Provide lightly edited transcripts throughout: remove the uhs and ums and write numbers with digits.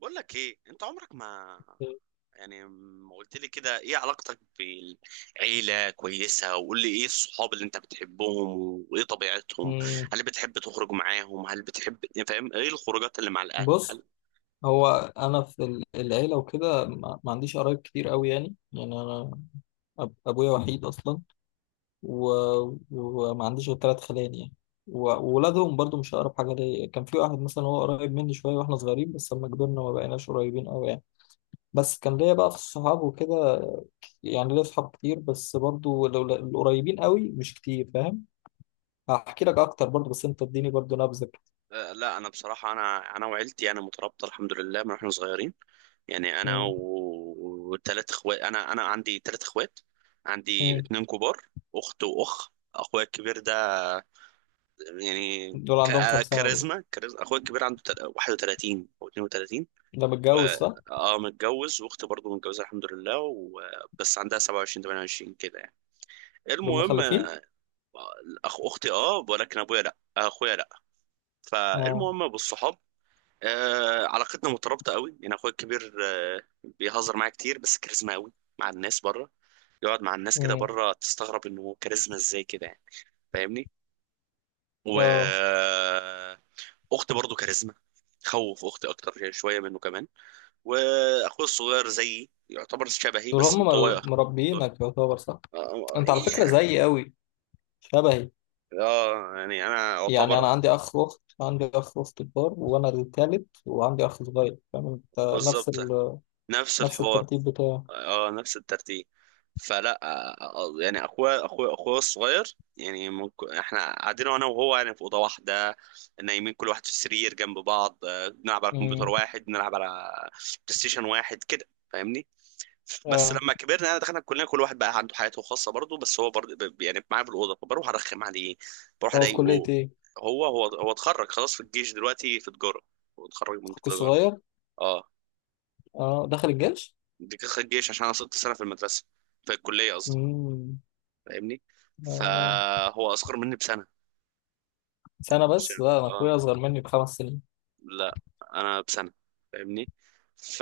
بقول لك ايه؟ انت عمرك ما يعني ما قلت لي كده، ايه علاقتك بالعيلة؟ كويسة. وقول لي ايه الصحاب اللي انت بتحبهم وايه طبيعتهم، مم. هل بتحب تخرج معاهم؟ هل بتحب فاهم؟ ايه الخروجات اللي مع الاهل؟ بص، هل هو انا في العيله وكده، ما عنديش قرايب كتير قوي يعني انا ابويا وحيد اصلا، و... وما عنديش غير ثلاث خلان يعني، وولادهم برضو مش اقرب حاجه ليا. كان في واحد مثلا هو قريب مني شويه واحنا صغيرين، بس لما كبرنا ما بقيناش قريبين قوي يعني. بس كان ليا بقى في الصحاب وكده، يعني ليا صحاب كتير، بس برضو لو القريبين قوي مش كتير، فاهم؟ هحكي لك اكتر برضو، بس انت اديني برضو نبذه كده. آه، لا، انا بصراحة انا وعيلتي انا مترابطة الحمد لله من واحنا صغيرين، انا مم. و- وثلاث اخوات، انا عندي 3 اخوات، عندي مم. اتنين كبار، اخت واخ. اخويا الكبير ده يعني دول عندهم كام ك- سنه دول؟ كاريزما كاريزما اخويا الكبير عنده 31 او 32 ده و متجوز صح؟ اه متجوز، واختي برضه متجوزه الحمد لله، و... بس عندها 27، 28 كده، دول المهم مخلفين؟ اختي اه، ولكن ابويا لا، اخويا لا. اه. فالمهم بالصحاب، آه، علاقتنا مترابطه قوي، اخويا الكبير آه بيهزر معايا كتير، بس كاريزما قوي مع الناس بره. يقعد مع الناس كده امم. بره تستغرب انه كاريزما ازاي كده، فاهمني؟ و اه. اخت برضه كاريزما. تخوف اختي اكتر شويه منه كمان. واخوي الصغير زيي يعتبر شبهي، دول بس هم انطوائي أكتر. مربيينك يعتبر، صح؟ اه، انت على فكرة إيه. زيي قوي، شبهي. آه، انا يعني انا اعتبر عندي اخ واخت، عندي اخ واخت كبار، وانا التالت، وعندي اخ صغير، فاهم انت؟ بالظبط نفس نفس الحوار. الترتيب بتاعه. اه، نفس الترتيب. فلا آه، آه، اخويا الصغير، ممكن احنا قاعدين انا وهو، في اوضه واحده نايمين كل واحد في السرير جنب بعض، آه، بنلعب على كمبيوتر امم. واحد، بنلعب على بلاي ستيشن واحد كده، فاهمني؟ بس اه. لما كبرنا دخلنا الكليه كل واحد بقى عنده حياته الخاصه برضه، بس هو برضه معايا في الاوضه فبروح ارخم عليه، بروح هو في كلية اضايقه. ايه، هو اتخرج خلاص، في الجيش دلوقتي، في تجاره. هو اتخرج من اخوك تجاره، الصغير؟ اه. اه، دخل الجيش؟ دي كان الجيش عشان انا صرت سنه في المدرسه، في الكليه قصدي، امم. فاهمني؟ آه. فهو اصغر مني بسنه. سنة مش بس؟ لا، انا اه، اخويا اصغر مني ب5 سنين. لا، انا بسنه. فاهمني؟ ف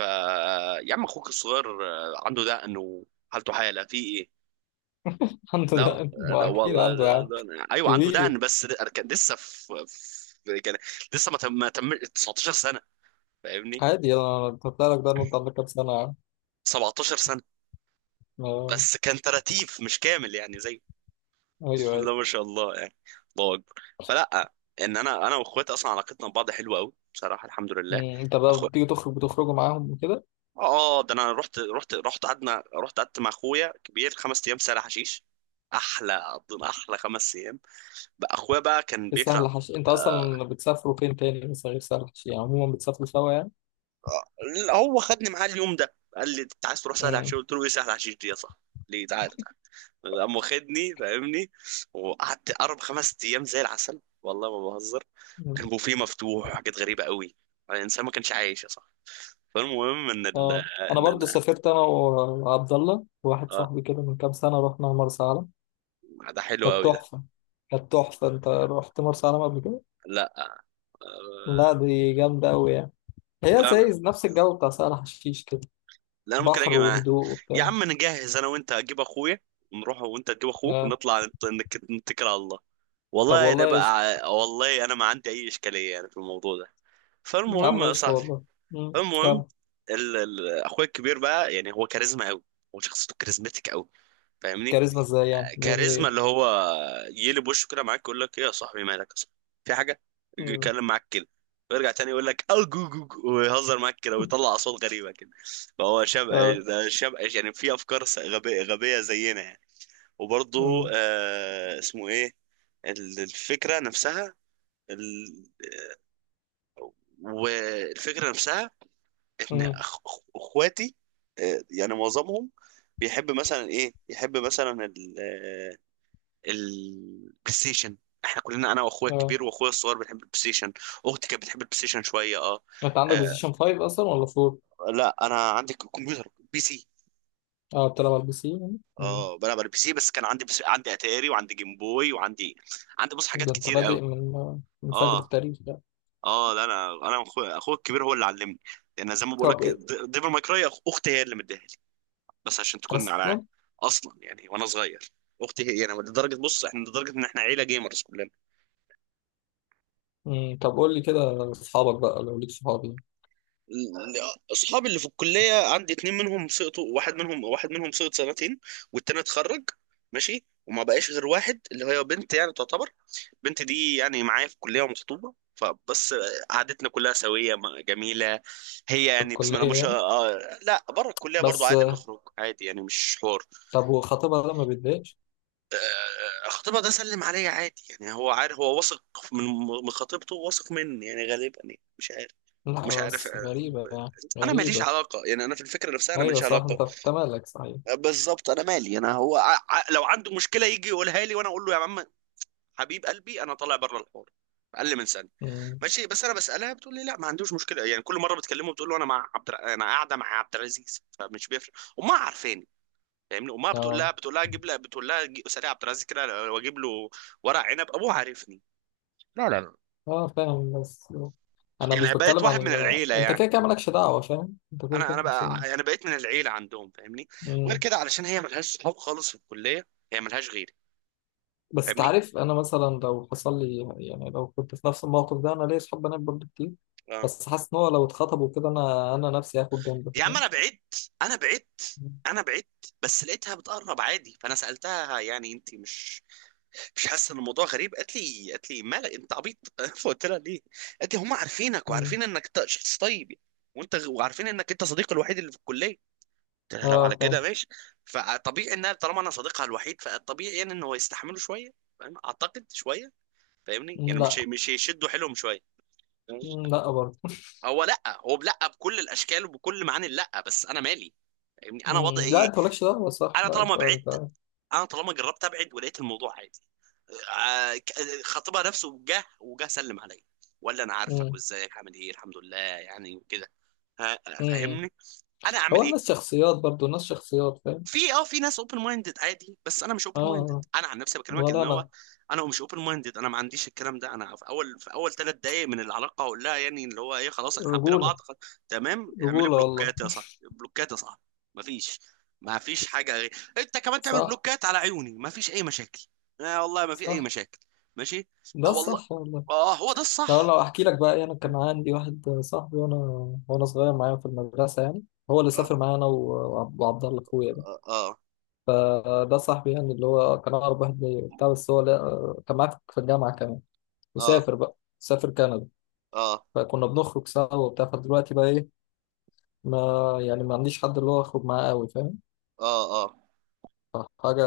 يا عم اخوك الصغير آه، عنده دقن وحالته حاله في ايه؟ عنده لا، ده، ما ده اكيد والله عنده يا عم. ايوه عنده كبير دقن، بس كان لسه في، في كان لسه ما تم 19 سنه، فاهمني؟ عادي. انا بطلع لك ده، إن انت عندك كام سنة يا عم؟ 17 سنه. آه. بس كان تراتيف مش كامل، زي ايوه، بسم أيوه. الله ما شاء الله، الله اكبر. فلا، ان انا واخواتي اصلا علاقتنا ببعض حلوه قوي بصراحه الحمد لله. مم، انت بقى اخو بتيجي تخرج، بتخرجوا معاهم وكده؟ اه، ده انا رحت قعدنا، رحت قعدت مع اخويا كبير 5 ايام سهل حشيش، احلى 5 ايام. بقى اخويا بقى كان في سهل بيكره. حشي، انت آه، اصلا بتسافروا فين تاني مثلا غير سهل حشي؟ يعني عموما بتسافروا سوا يعني؟ لا، هو خدني معاه اليوم ده، قال لي انت عايز تروح سهل مم. حشيش؟ قلت له ايه سهل حشيش دي يا صاحبي؟ ليه؟ تعالى. قام واخدني، فاهمني؟ وقعدت اربع، 5 ايام زي العسل، والله ما بهزر. مم. كان بوفيه مفتوح وحاجات غريبه قوي. الانسان ما كانش عايش يا صاحبي. فالمهم ان ال اه. انا ان برضه انا سافرت، انا وعبد الله وواحد اه، صاحبي كده، من كام سنه رحنا مرسى علم، ده حلو كانت قوي ده. تحفه، كانت تحفه. انت رحت مرسى علم قبل كده؟ لا لا، آه، دي جامده قوي يعني. هي لا زي لا نفس الجو بتاع سهل حشيش كده؟ لا انا ممكن بحر اجي معاه. وهدوء يا وبتاع. عم نجهز انا وانت، اجيب اخويا نروح وانت تجيب اخوك آه. ونطلع نتكل على الله. طب والله انا والله قشطه. بقى، والله انا ما عندي اي اشكاليه في الموضوع ده. يا فالمهم عم يا قشطه صاحبي، والله. مم. المهم، كام. ال... ال... اخويا الكبير بقى، هو كاريزما قوي، هو شخصيته كاريزماتيك قوي، فاهمني؟ كاريزما ازاي يعني، بيعمل كاريزما اللي ايه؟ هو يقلب وشه كده معاك، يقول لك ايه يا صاحبي، مالك يا صاحبي؟ في حاجه؟ يجي مم. يتكلم معاك كده، ويرجع تاني يقول لك او جو جو جو، ويهزر معاك كده ويطلع اصوات غريبه كده. فهو شاب، اه. ده شاب، في افكار غبيه غبيه زينا، وبرضه آه، اسمه ايه، الفكره نفسها، ال... والفكره نفسها ان امم. اخواتي آه، معظمهم بيحب مثلا ايه، يحب مثلا ال... آه، البلاي ستيشن. احنا كلنا انا واخويا اه. الكبير واخويا الصغير بنحب البلاي ستيشن. اختي كانت بتحب البلاي ستيشن شويه اه. انت عندك بلاي آه، ستيشن 5 اصلا ولا 4؟ لا، انا عندي كمبيوتر بي سي. اه بتلعب على البي سي يعني؟ مم. اه، بلعب على البي سي، بس كان عندي، بس عندي اتاري وعندي جيم بوي وعندي، عندي بص حاجات ده انت كتير قوي. بادئ من فجر اه، التاريخ ده. اه، لا، انا اخويا الكبير هو اللي علمني، لان زي ما بقول طب لك إيه؟ ديفل ماي كراي اختي هي اللي مديها لي بس عشان تكون على اصلا. اصلا، وانا صغير. اختي هي انا لدرجه، بص احنا لدرجه ان احنا عيله جيمرز كلنا. مم. طب قول لي كده اصحابك بقى، لو ليك صحابي اصحابي اللي في الكليه عندي اتنين منهم سقطوا، واحد منهم، واحد منهم سقط سنتين، والتاني اتخرج ماشي، وما بقاش غير واحد اللي هي بنت تعتبر. البنت دي معايا في الكلية ومخطوبة، فبس قعدتنا كلها سوية جميلة. هي في بسم الله الكليه ما شاء يعني. الله، آه، لا، بره الكلية برضو بس عادي، آه، بنخرج عادي مش حوار. طب وخطيبها ده ما بيتضايقش؟ آه، خطيبها ده سلم عليا عادي، هو عارف، هو واثق من من خطيبته، واثق مني غالبا، مش عارف، مش لا عارف بس آه، غريبه، يعني انا ماليش غريبه. علاقه، انا في الفكره نفسها انا ايوه، ماليش صح، علاقه. انت مالك، صحيح. آه، بالظبط، انا مالي انا، هو لو عنده مشكله يجي يقولها لي وانا اقول له يا عم حبيب قلبي، انا طالع بره الحوار. اقل من سنه مم. ماشي. بس انا بسالها بتقول لي لا ما عندوش مشكله، كل مره بتكلمه بتقول له انا مع انا قاعده مع عبد العزيز، فمش بيفرق. امها عارفاني، فاهمني؟ امها بتقول لها، اه، بتقول لها جيب لها، بتقول لها اسالي عبد العزيز كده واجيب له ورق عنب. ابوه عارفني، لا اه، فاهم بس. انا مش بقيت بتكلم واحد من عن العيله، انت، كده كده مالكش دعوه، فاهم انت؟ كده انا كده انا مالكش بقى انا بقيت من العيله عندهم، فاهمني؟ غير دعوه. كده علشان هي ملهاش صحاب خالص في الكليه، هي ملهاش غيري، بس فاهمني؟ تعرف، انا مثلا لو حصل لي يعني، لو كنت في نفس الموقف ده، انا ليا صحاب بنات برضه كتير، اه بس حاسس ان هو لو اتخطبوا كده، انا نفسي هاخد جنب، يا عم فاهم؟ انا بعدت انا بعدت بس لقيتها بتقرب عادي، فانا سالتها انت مش، مش حاسه ان الموضوع غريب؟ قالت لي، قالت لي مالك انت عبيط؟ فقلت لها ليه؟ قالت لي هم عارفينك مم. وعارفين انك شخص طيب يعني. وعارفين انك انت صديقي الوحيد اللي في الكليه. قلت لها لو على اه، كده فاهم. ماشي. فطبيعي انها طالما انا صديقها الوحيد، فالطبيعي ان هو يستحملوا شويه، فاهم؟ اعتقد شويه، فاهمني؟ مم، لا. مش مش هيشدوا حيلهم شويه، فاهمني؟ مم، لا برضه. هو لا، هو لا، بكل الاشكال وبكل معاني لا، بس انا مالي، فاهمني؟ انا وضعي مم، لا، ايه؟ انت مالكش دعوه، صح. انا لا، طالما انت بعدت، انت انا طالما جربت ابعد ولقيت الموضوع عادي، خطيبها نفسه جه وجه سلم عليا ولا انا عارفك، مم. وازيك عامل ايه الحمد لله يعني، وكده. ها مم. فاهمني؟ انا اعمل هو ايه؟ الناس شخصيات، برضه الناس شخصيات، فاهم. في اه، في ناس اوبن مايندد عادي، بس انا مش اه. اوبن مايندد آه. انا عن نفسي بكلمك، ولا ان هو انا. انا مش اوبن مايندد، انا ما عنديش الكلام ده. انا في اول، في اول 3 دقائق من العلاقه اقول لها يعني اللي هو ايه، خلاص احنا حبينا رجوله. بعض خلاص. تمام، اعملي رجوله والله. بلوكات يا صاحبي، بلوكات يا صاحبي، ما فيش، ما فيش حاجه غير، انت كمان تعمل صح. بلوكات على عيوني ما فيش اي مشاكل. آه، والله ما في اي صح. مشاكل، ماشي، اه ده والله، صح والله. اه هو ده لو الصح. لو احكي لك بقى، إيه، انا كان عندي واحد صاحبي، وانا صغير معايا في المدرسه يعني. هو اللي اه، سافر معايا، انا وعبد الله اخويا ده. اه، آه، ده صاحبي يعني، اللي هو كان اقرب واحد ليا وبتاع، بس هو لا آه، كان معايا في الجامعه كمان. اه، اه، وسافر بقى، سافر كندا. اه، فكنا بنخرج سوا وبتاع. فدلوقتي بقى ايه، ما يعني ما عنديش حد اللي هو اخرج معاه قوي، فاهم؟ اه، آه، آه. فحاجه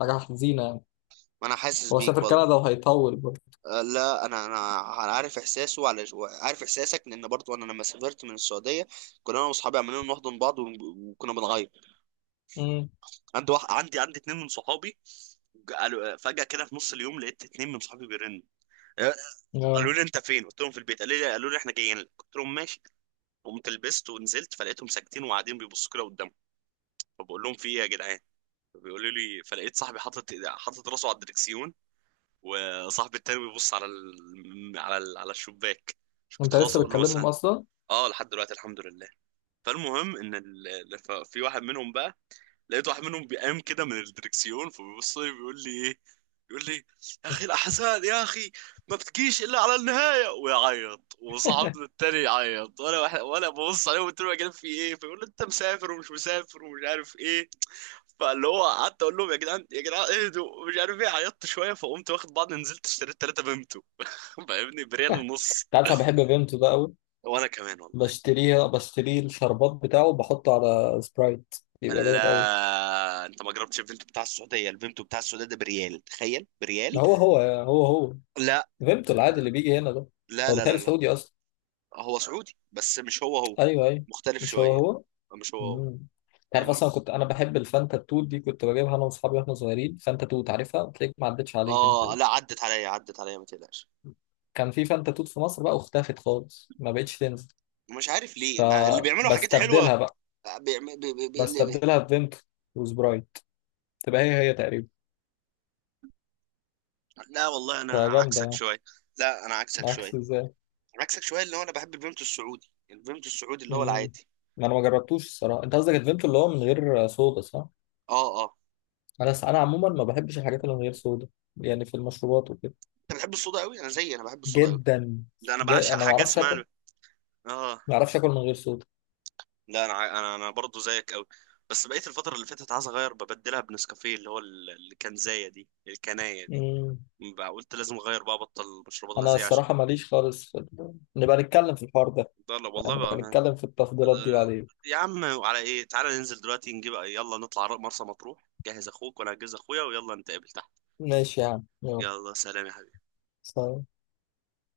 حاجه حزينه يعني. ما انا حاسس هو بيك سافر والله، كندا وهيطول برضه. آه، لا انا انا عارف احساسه على، عارف احساسك، لان برضو انا لما سافرت من السعوديه، كنا انا واصحابي عمالين نحضن بعض وكنا بنغير. امم. عندي واحد، عندي، عندي اتنين من صحابي، قالوا فجاه كده في نص اليوم لقيت اتنين من صحابي بيرنوا، آه، قالوا اه. لي انت فين؟ قلت لهم في البيت، قالوا لي احنا جايين لك، قلت لهم ماشي. قمت لبست ونزلت، فلقيتهم ساكتين وقاعدين بيبصوا كده قدامهم، فبقول لهم في ايه يا جدعان؟ فبيقولوا لي، فلقيت صاحبي حاطط، حاطط راسه على الدركسيون، وصاحبي التاني بيبص على ال... على ال... على الشباك. كنت انت خلاص لسه اقول له بتكلمهم مثلا اصلا؟ اه لحد دلوقتي الحمد لله. فالمهم ان ال... في واحد منهم بقى، لقيت واحد منهم بيقام كده من الدركسيون، فبيبص لي بيقول لي ايه، بيقول لي يا اخي الاحزان يا اخي ما بتجيش الا على النهايه، ويعيط، وصاحبنا التاني يعيط، وانا واحد وانا ببص عليه وقلت له يا جدعان في ايه؟ فيقول لي انت مسافر ومش مسافر ومش عارف ايه. فاللي هو قعدت اقول لهم يا جدعان، يا جدعان اهدوا مش عارف ايه، عيطت شويه فقمت واخد بعض نزلت اشتريت 3 بيمتو فاهمني؟ بريال ونص انت عارف، انا بحب بنته ده قوي. وانا كمان والله. بشتريه الشربات بتاعه وبحطه على سبرايت، بيبقى جامد قوي. لا انت ما جربتش الفينتو بتاع السعوديه، الفينتو بتاع السعوديه ده بريال، تخيل، بريال. هو. لا فيمتو العادي اللي بيجي هنا ده. لا هو لا بيتهيألي لا لا، سعودي اصلا. هو سعودي بس مش هو هو، ايوه، ايوه. مختلف مش هو شويه، هو. مش هو هو، امم تعرف فاهمني؟ اصلا، كنت انا بحب الفانتا توت دي، كنت بجيبها انا واصحابي واحنا صغيرين. فانتا توت عارفها؟ تلاقيك ما عدتش عليك انت اه دي. لا، عدت عليا ما تقلقش. كان في فانتا توت في مصر بقى، واختفت خالص، ما بقتش تنزل. مش عارف ليه ما اللي بيعملوا حاجات حلوه. فبستبدلها بقى، بيعم... بي... بي... بي... اللي بي... بستبدلها بفيمتو وسبرايت، تبقى هي هي تقريبا، لا والله انا فجامده عكسك يعني. شويه، لا انا عكسك عكس شويه، ازاي؟ عكسك شويه اللي هو انا بحب الفيمتو السعودي، الفيمتو السعودي اللي هو مم. العادي. ما انا ما جربتوش الصراحه. انت قصدك الفيمتو اللي هو من غير صودا، صح؟ اه، اه. انا عموما ما بحبش الحاجات اللي من غير صودا، يعني في المشروبات وكده. انت بتحب الصودا قوي، انا زيي، انا بحب الصودا قوي. جدا. ده انا بعشق انا ما حاجه اعرفش اكل، اسمها اه ما اعرفش اكل من غير صودا. لا انا ع- انا انا برضه زيك قوي. بس بقيت الفتره اللي فاتت عايز اغير ببدلها بنسكافيه اللي هو الكنزايه دي، الكنايه دي، مم. بقى قلت لازم اغير بقى، ابطل مشروبات انا غازيه عشان الصراحه ماليش خالص نبقى نتكلم في الحوار ده ده. لا والله يعني، نبقى بقى ما... نتكلم في التفضيلات دي ده- بعدين. يا عم على ايه؟ تعالى ننزل دلوقتي نجيب، يلا نطلع مرسى مطروح، جهز اخوك وانا هجهز اخويا ويلا نتقابل تحت. ماشي يا عم يلا. يلا سلام يا حبيبي. سلام.